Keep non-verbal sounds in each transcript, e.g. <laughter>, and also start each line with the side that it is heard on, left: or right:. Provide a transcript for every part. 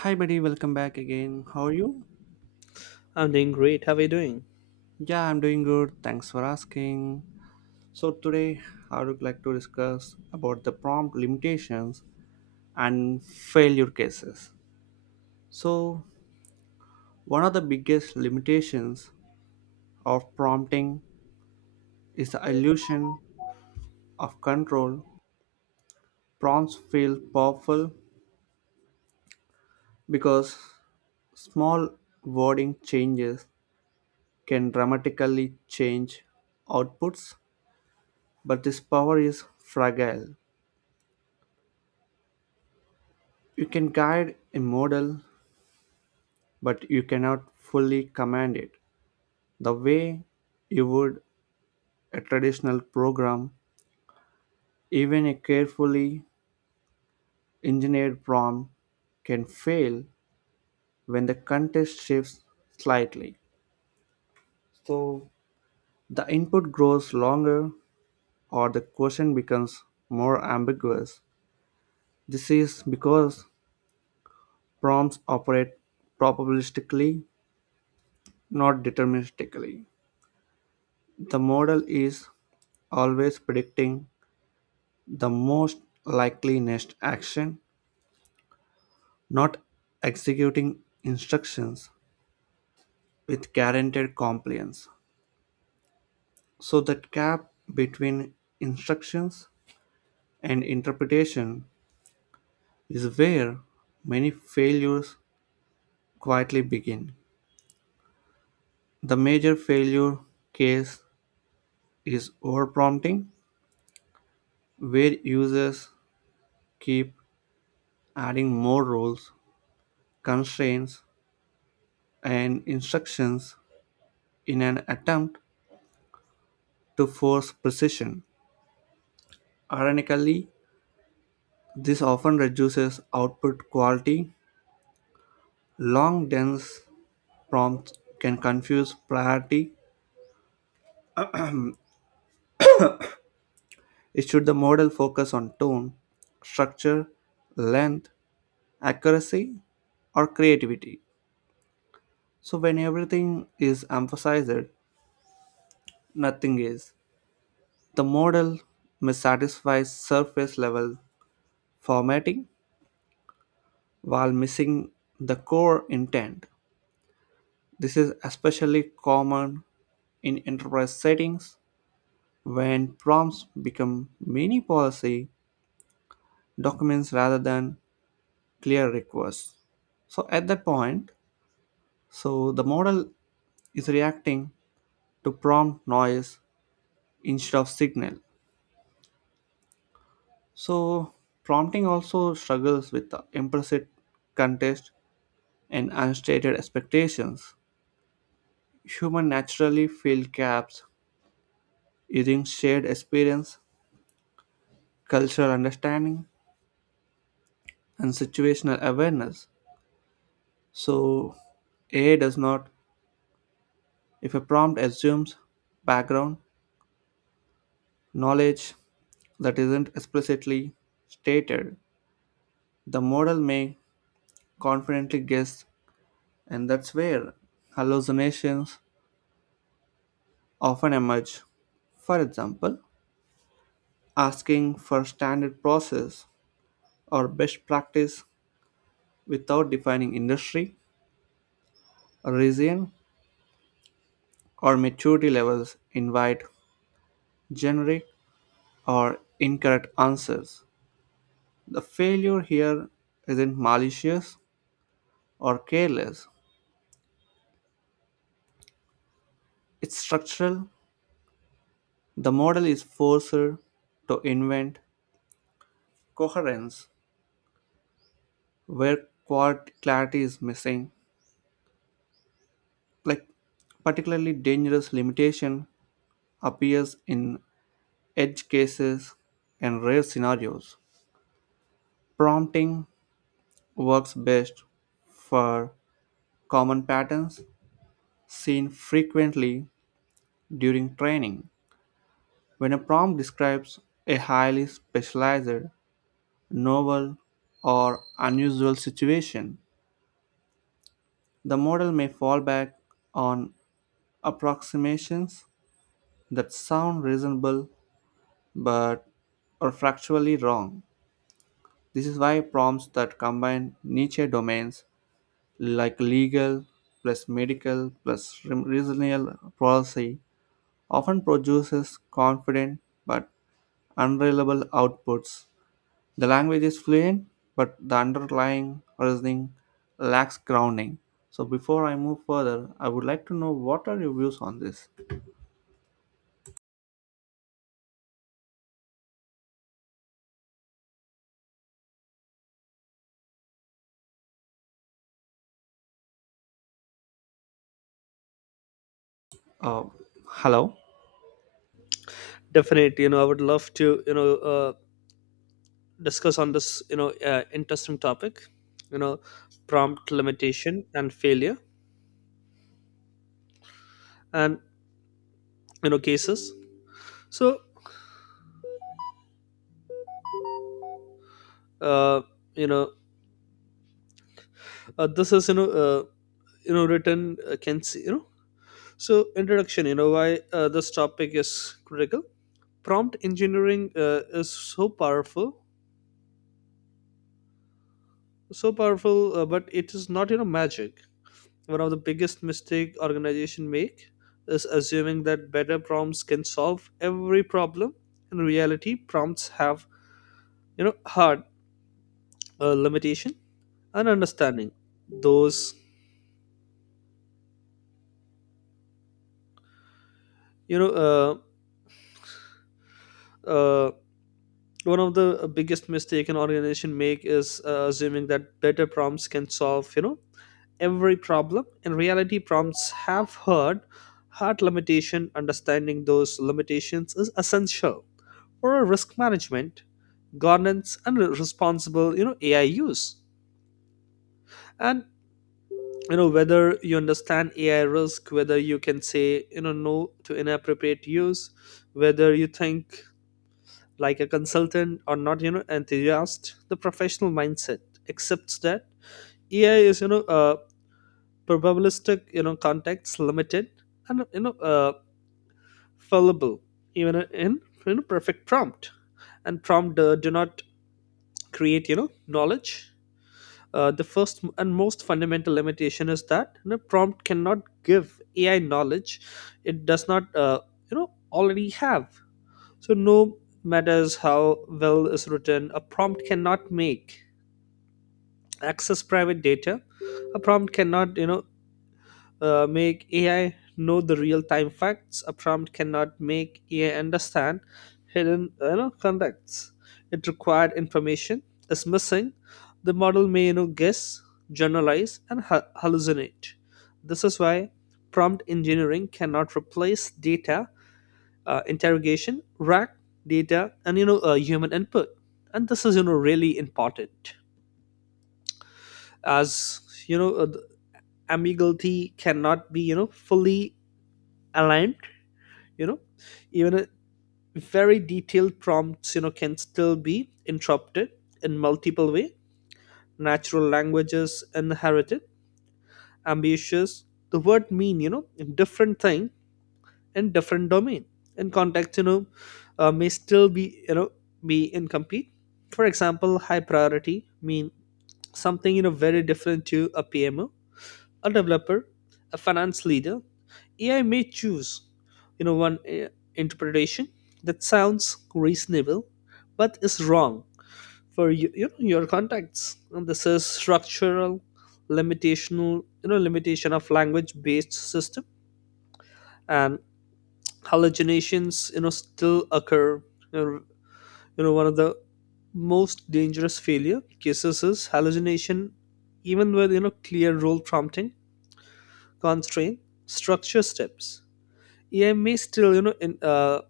right: Hi, buddy. Welcome back again. How are you?
left: I'm doing great. How are you doing?
right: Yeah, I'm doing good. Thanks for asking. So today, I would like to discuss about the prompt limitations and failure cases. So one of the biggest limitations of prompting is the illusion of control. Prompts feel powerful because small wording changes can dramatically change outputs, but this power is fragile. You can guide a model, but you cannot fully command it the way you would a traditional program. Even a carefully engineered prompt can fail when the context shifts slightly. So the input grows longer or the question becomes more ambiguous. This is because prompts operate probabilistically, not deterministically. The model is always predicting the most likely next action, not executing instructions with guaranteed compliance. So that gap between instructions and interpretation is where many failures quietly begin. The major failure case is overprompting, where users keep adding more rules, constraints, and instructions in an attempt to force precision. Ironically, this often reduces output quality. Long, dense prompts can confuse priority. Should the model focus on tone, structure, length, accuracy, or creativity? So, when everything is emphasized, nothing is. The model missatisfies surface level formatting while missing the core intent. This is especially common in enterprise settings when prompts become many policy documents rather than clear requests. So at that point, the model is reacting to prompt noise instead of signal. So prompting also struggles with the implicit context and unstated expectations. Human naturally fill gaps using shared experience, cultural understanding, and situational awareness. So AI does not. If a prompt assumes background knowledge that isn't explicitly stated, the model may confidently guess, and that's where hallucinations often emerge. For example, asking for standard process or best practice without defining industry, region, or maturity levels invite generic or incorrect answers. The failure here isn't malicious or careless. It's structural. The model is forced to invent coherence where quad clarity is missing. Like, particularly dangerous limitation appears in edge cases and rare scenarios. Prompting works best for common patterns seen frequently during training. When a prompt describes a highly specialized, novel, or unusual situation, the model may fall back on approximations that sound reasonable but are factually wrong. This is why prompts that combine niche domains like legal plus medical plus regional policy often produces confident but unreliable outputs. The language is fluent, but the underlying reasoning lacks grounding. So, before I move further, I would like to know what are your views on this? Uh, Hello?
left: Definitely, I would love to, discuss on this, interesting topic, you know, prompt limitation and failure, and cases. So, uh, you know, this is, written can see, So, introduction, why this topic is critical. Prompt engineering is so powerful, but it is not, magic. One of the biggest mistake organization make is assuming that better prompts can solve every problem. In reality, prompts have hard limitation and understanding those you know uh, uh, one of the biggest mistake an organization make is assuming that better prompts can solve every problem. In reality, prompts have hard limitation, understanding those limitations is essential for a risk management, governance and responsible AI use, and whether you understand AI risk, whether you can say no to inappropriate use, whether you think like a consultant or not, enthusiast. The professional mindset accepts that AI is probabilistic, context limited, and fallible, even in perfect prompt, and prompt do not create knowledge. The first and most fundamental limitation is that, prompt cannot give AI knowledge it does not already have. So no matters how well is written, a prompt cannot make access private data. A prompt cannot make AI know the real time facts. A prompt cannot make AI understand hidden, contexts. It required information is missing. The model may guess, generalize, and hallucinate. This is why prompt engineering cannot replace data interrogation, rack data, and human input. And this is really important, as the ambiguity cannot be fully aligned. you know Even a very detailed prompts can still be interrupted in multiple way. Natural languages inherited ambitious, the word mean different thing in different domain, in context may still be be incomplete. For example, high priority mean something very different to a PMO, a developer, a finance leader. AI may choose, you know, one interpretation that sounds reasonable, but is wrong for you, your contacts. And this is structural limitational, limitation of language-based system, and hallucinations, still occur. You know, one of the most dangerous failure cases is hallucination. Even with clear role prompting, constraint, structure steps, AI may still,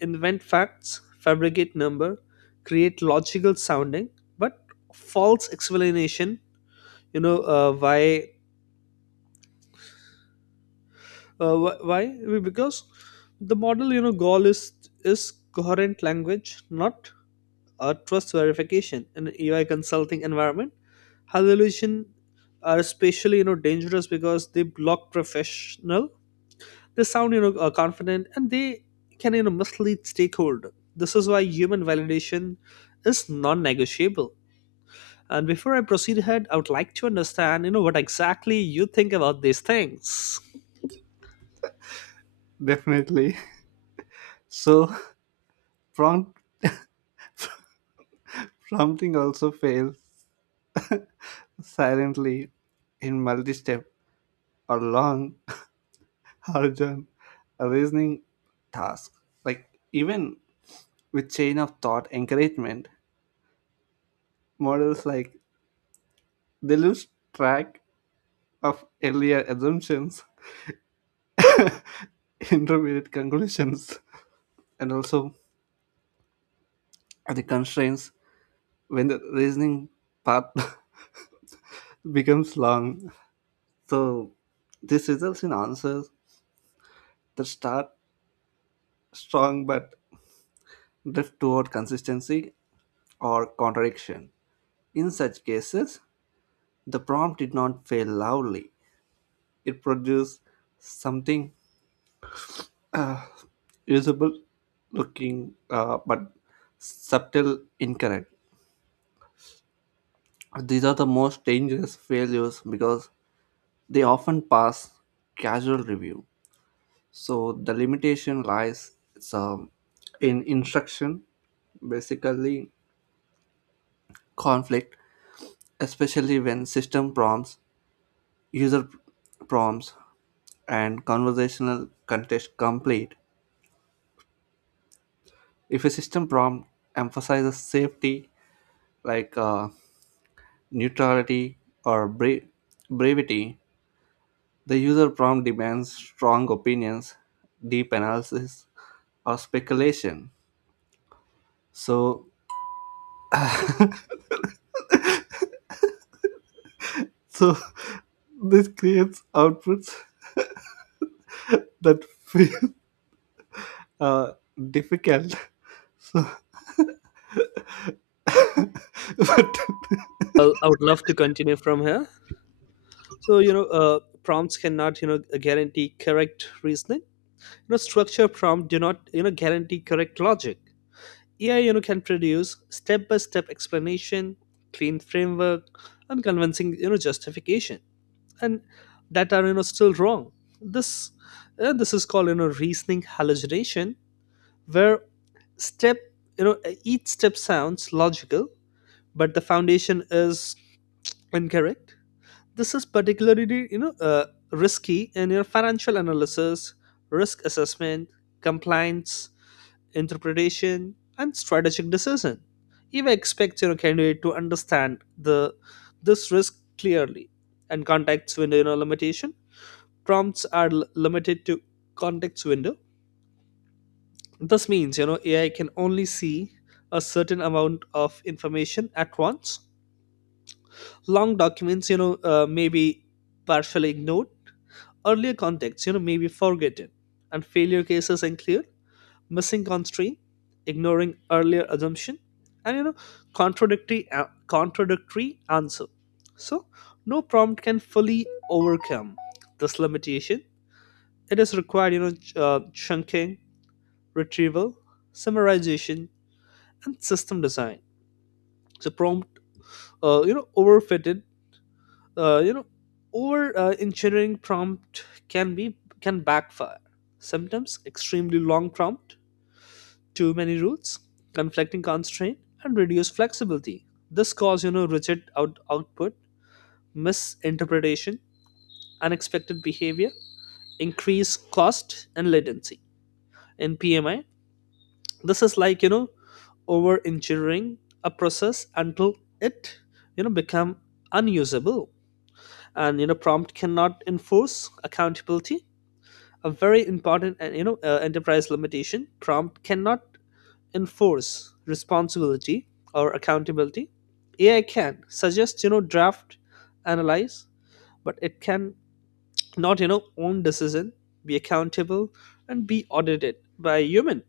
left: invent facts, fabricate number, create logical sounding, but false explanation. You know uh, why? Why? Because the model, goal is coherent language, not a trust verification. In an AI consulting environment, hallucination are especially dangerous because they block professional. They sound confident and they can mislead stakeholder. This is why human validation is non-negotiable. And before I proceed ahead, I would like to understand what exactly you think about these things.
right: Definitely. <laughs> So, prompt prompting also fails silently in multi step or long <laughs> origin reasoning task. Like, even with chain of thought encouragement, models like they lose track of earlier assumptions. <laughs> <laughs> intermediate conclusions and also the constraints when the reasoning path <laughs> becomes long. So this results in answers that start strong but drift toward consistency or contradiction. In such cases, the prompt did not fail loudly. It produced something usable looking but subtle incorrect. These are the most dangerous failures because they often pass casual review. So the limitation lies um, in instruction, basically conflict, especially when system prompts, user prompts, and conversational context complete. If a system prompt emphasizes safety, like neutrality or brevity, the user prompt demands strong opinions, deep analysis, or speculation. So so <laughs> this creates outputs that feel uh, difficult. So <laughs> but
left: Well, I would love to continue from here. So prompts cannot guarantee correct reasoning. Structure prompt do not guarantee correct logic. AI can produce step by step explanation, clean framework, and convincing justification, and that are still wrong. this this is called reasoning hallucination, where step you know each step sounds logical but the foundation is incorrect. This is particularly risky in your financial analysis, risk assessment, compliance interpretation and strategic decision. Even expects candidate to understand the this risk clearly. And context window limitation, prompts are limited to context window. This means AI can only see a certain amount of information at once. Long documents may be partially ignored, earlier contexts may be forgotten, and failure cases include missing constraint, ignoring earlier assumption, and contradictory answer. So no prompt can fully overcome this limitation. It is required chunking, retrieval, summarization, and system design. So prompt, you know, overfitted, you know, over engineering prompt can backfire. Sometimes extremely long prompt, too many rules, conflicting constraint, and reduce flexibility. This cause rigid output, misinterpretation, unexpected behavior, increased cost and latency. In PMI, this is like over engineering a process until it become unusable. And prompt cannot enforce accountability, a very important and enterprise limitation. Prompt cannot enforce responsibility or accountability. AI can suggest draft, analyze, but it can not own decision, be accountable and be audited by a human.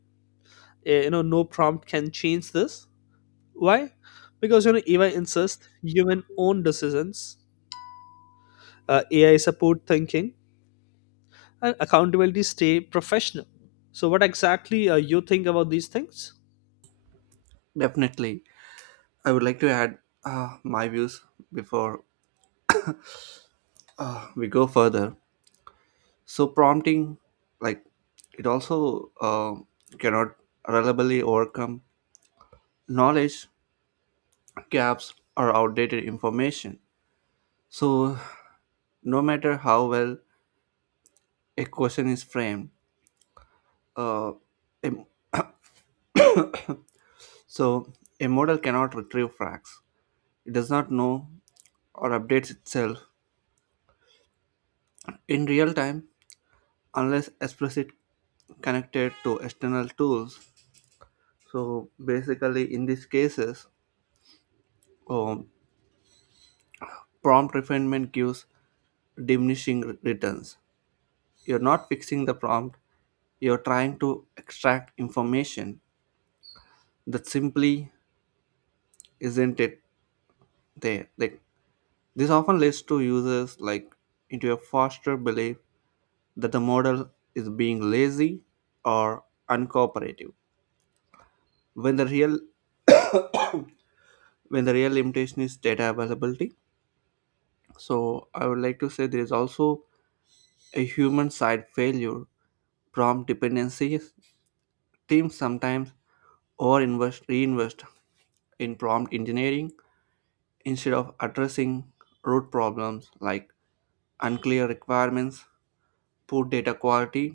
left: No prompt can change this. Why? Because AI insists human own decisions. AI support thinking, and accountability stay professional. So what exactly you think about these things?
right: definitely, I would like to add my views before we go further. So prompting, like it also cannot reliably overcome knowledge gaps or outdated information. So no matter how well a question is framed, uh, em- so a model cannot retrieve facts. It does not know or updates itself in real time unless explicit connected to external tools. So basically, in these cases, um, prompt refinement gives diminishing returns. You're not fixing the prompt, you're trying to extract information that simply isn't it there. Like, this often leads to users like into a faster belief that the model is being lazy or uncooperative when the real limitation is data availability. So I would like to say there is also a human side failure prompt dependencies. Teams sometimes overinvest reinvest in prompt engineering instead of addressing root problems like unclear requirements, poor data quality,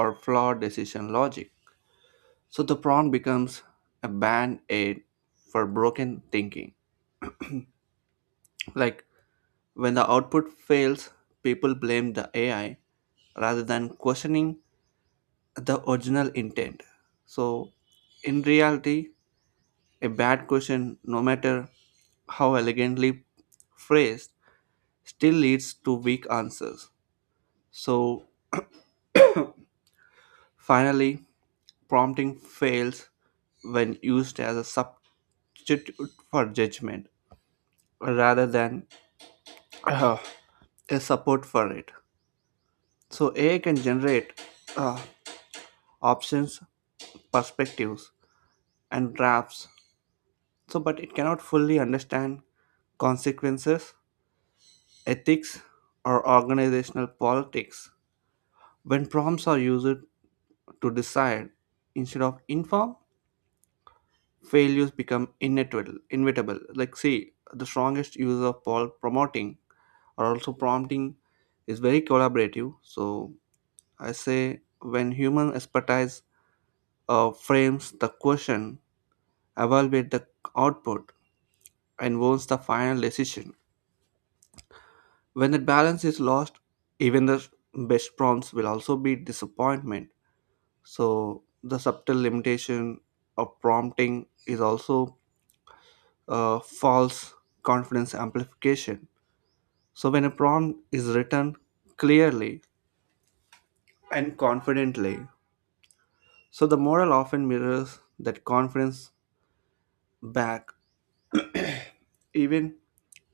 right: or flawed decision logic. So the prompt becomes a band aid for broken thinking. Like, when the output fails, people blame the AI rather than questioning the original intent. So in reality, a bad question, no matter how elegantly phrased, still leads to weak answers. So finally, prompting fails when used as a substitute for judgment rather than <clears throat> a support for it. So AI can generate uh, options, perspectives, and drafts. So, but it cannot fully understand consequences, ethics, or organizational politics. When prompts are used to decide instead of inform, failures become inevitable. Inevitable. Like, see, the strongest use of poll promoting or also prompting is very collaborative. So, I say when human expertise frames the question, evaluates the output, and owns the final decision. When that balance is lost, even the best prompts will also be disappointment. So the subtle limitation of prompting is also false confidence amplification. So when a prompt is written clearly and confidently, so the model often mirrors that confidence back, even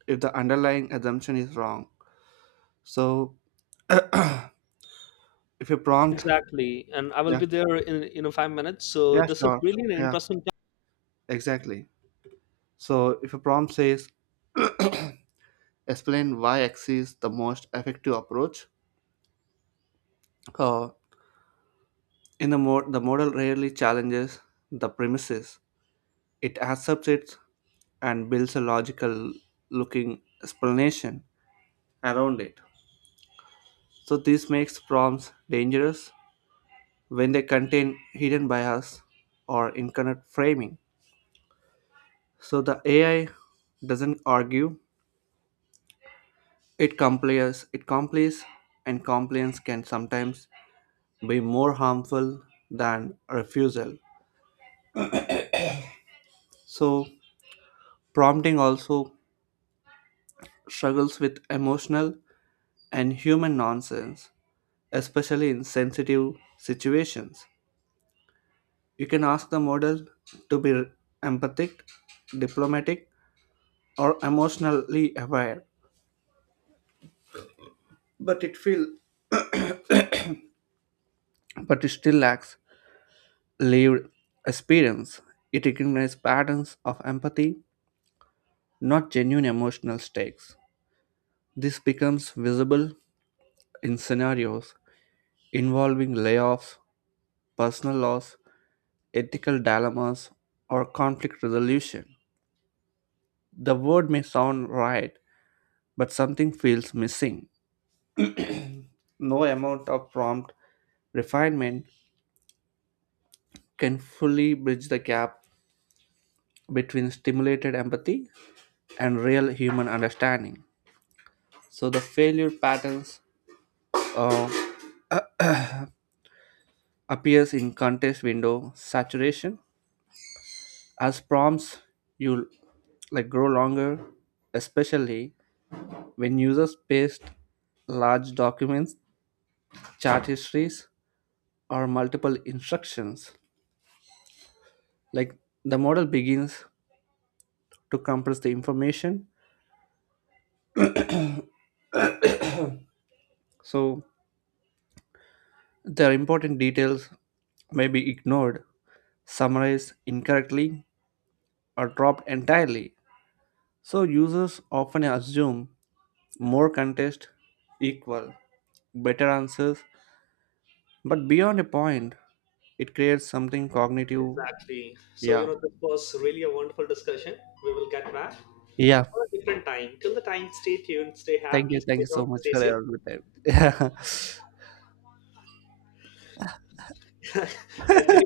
right: if the underlying assumption is wrong. So if a prompt,
left: Exactly, and I will
right: yeah,
left: be there in 5 minutes. So
right: yeah,
left: this is
right: sure,
left: really an
right: yeah,
left: interesting. Time.
right: exactly. So if a prompt says, explain why X is the most effective approach, uh, the model rarely challenges the premises. It accepts it and builds a logical looking explanation around it. So this makes prompts dangerous when they contain hidden bias or incorrect framing. So the AI doesn't argue. It complies, and compliance can sometimes be more harmful than refusal. So, prompting also struggles with emotional and human nonsense, especially in sensitive situations. You can ask the model to be empathic, diplomatic, or emotionally aware, but it feels but it still lacks lived experience. It recognizes patterns of empathy, not genuine emotional stakes. This becomes visible in scenarios involving layoffs, personal loss, ethical dilemmas, or conflict resolution. The word may sound right, but something feels missing. No amount of prompt refinement can fully bridge the gap between stimulated empathy and real human understanding. So the failure patterns uh, appears in contest window saturation. As prompts, you like grow longer, especially when users paste large documents, chart histories, or multiple instructions. Like, the model begins to compress the information, so their important details may be ignored, summarized incorrectly, or dropped entirely. So users often assume more context equal better answers, but beyond a point, it creates something cognitive.
left: Exactly. So
right: Yeah,
left: this was really a wonderful discussion. We will get back
right: yeah,
left: on a different time. Till the time, stay tuned, stay happy,
right: thank
left: stay
right: you so
left: home,
right: much
left: stay
right: for
left: safe.
right: your good time. <laughs> Yeah.
left: <laughs> Actually.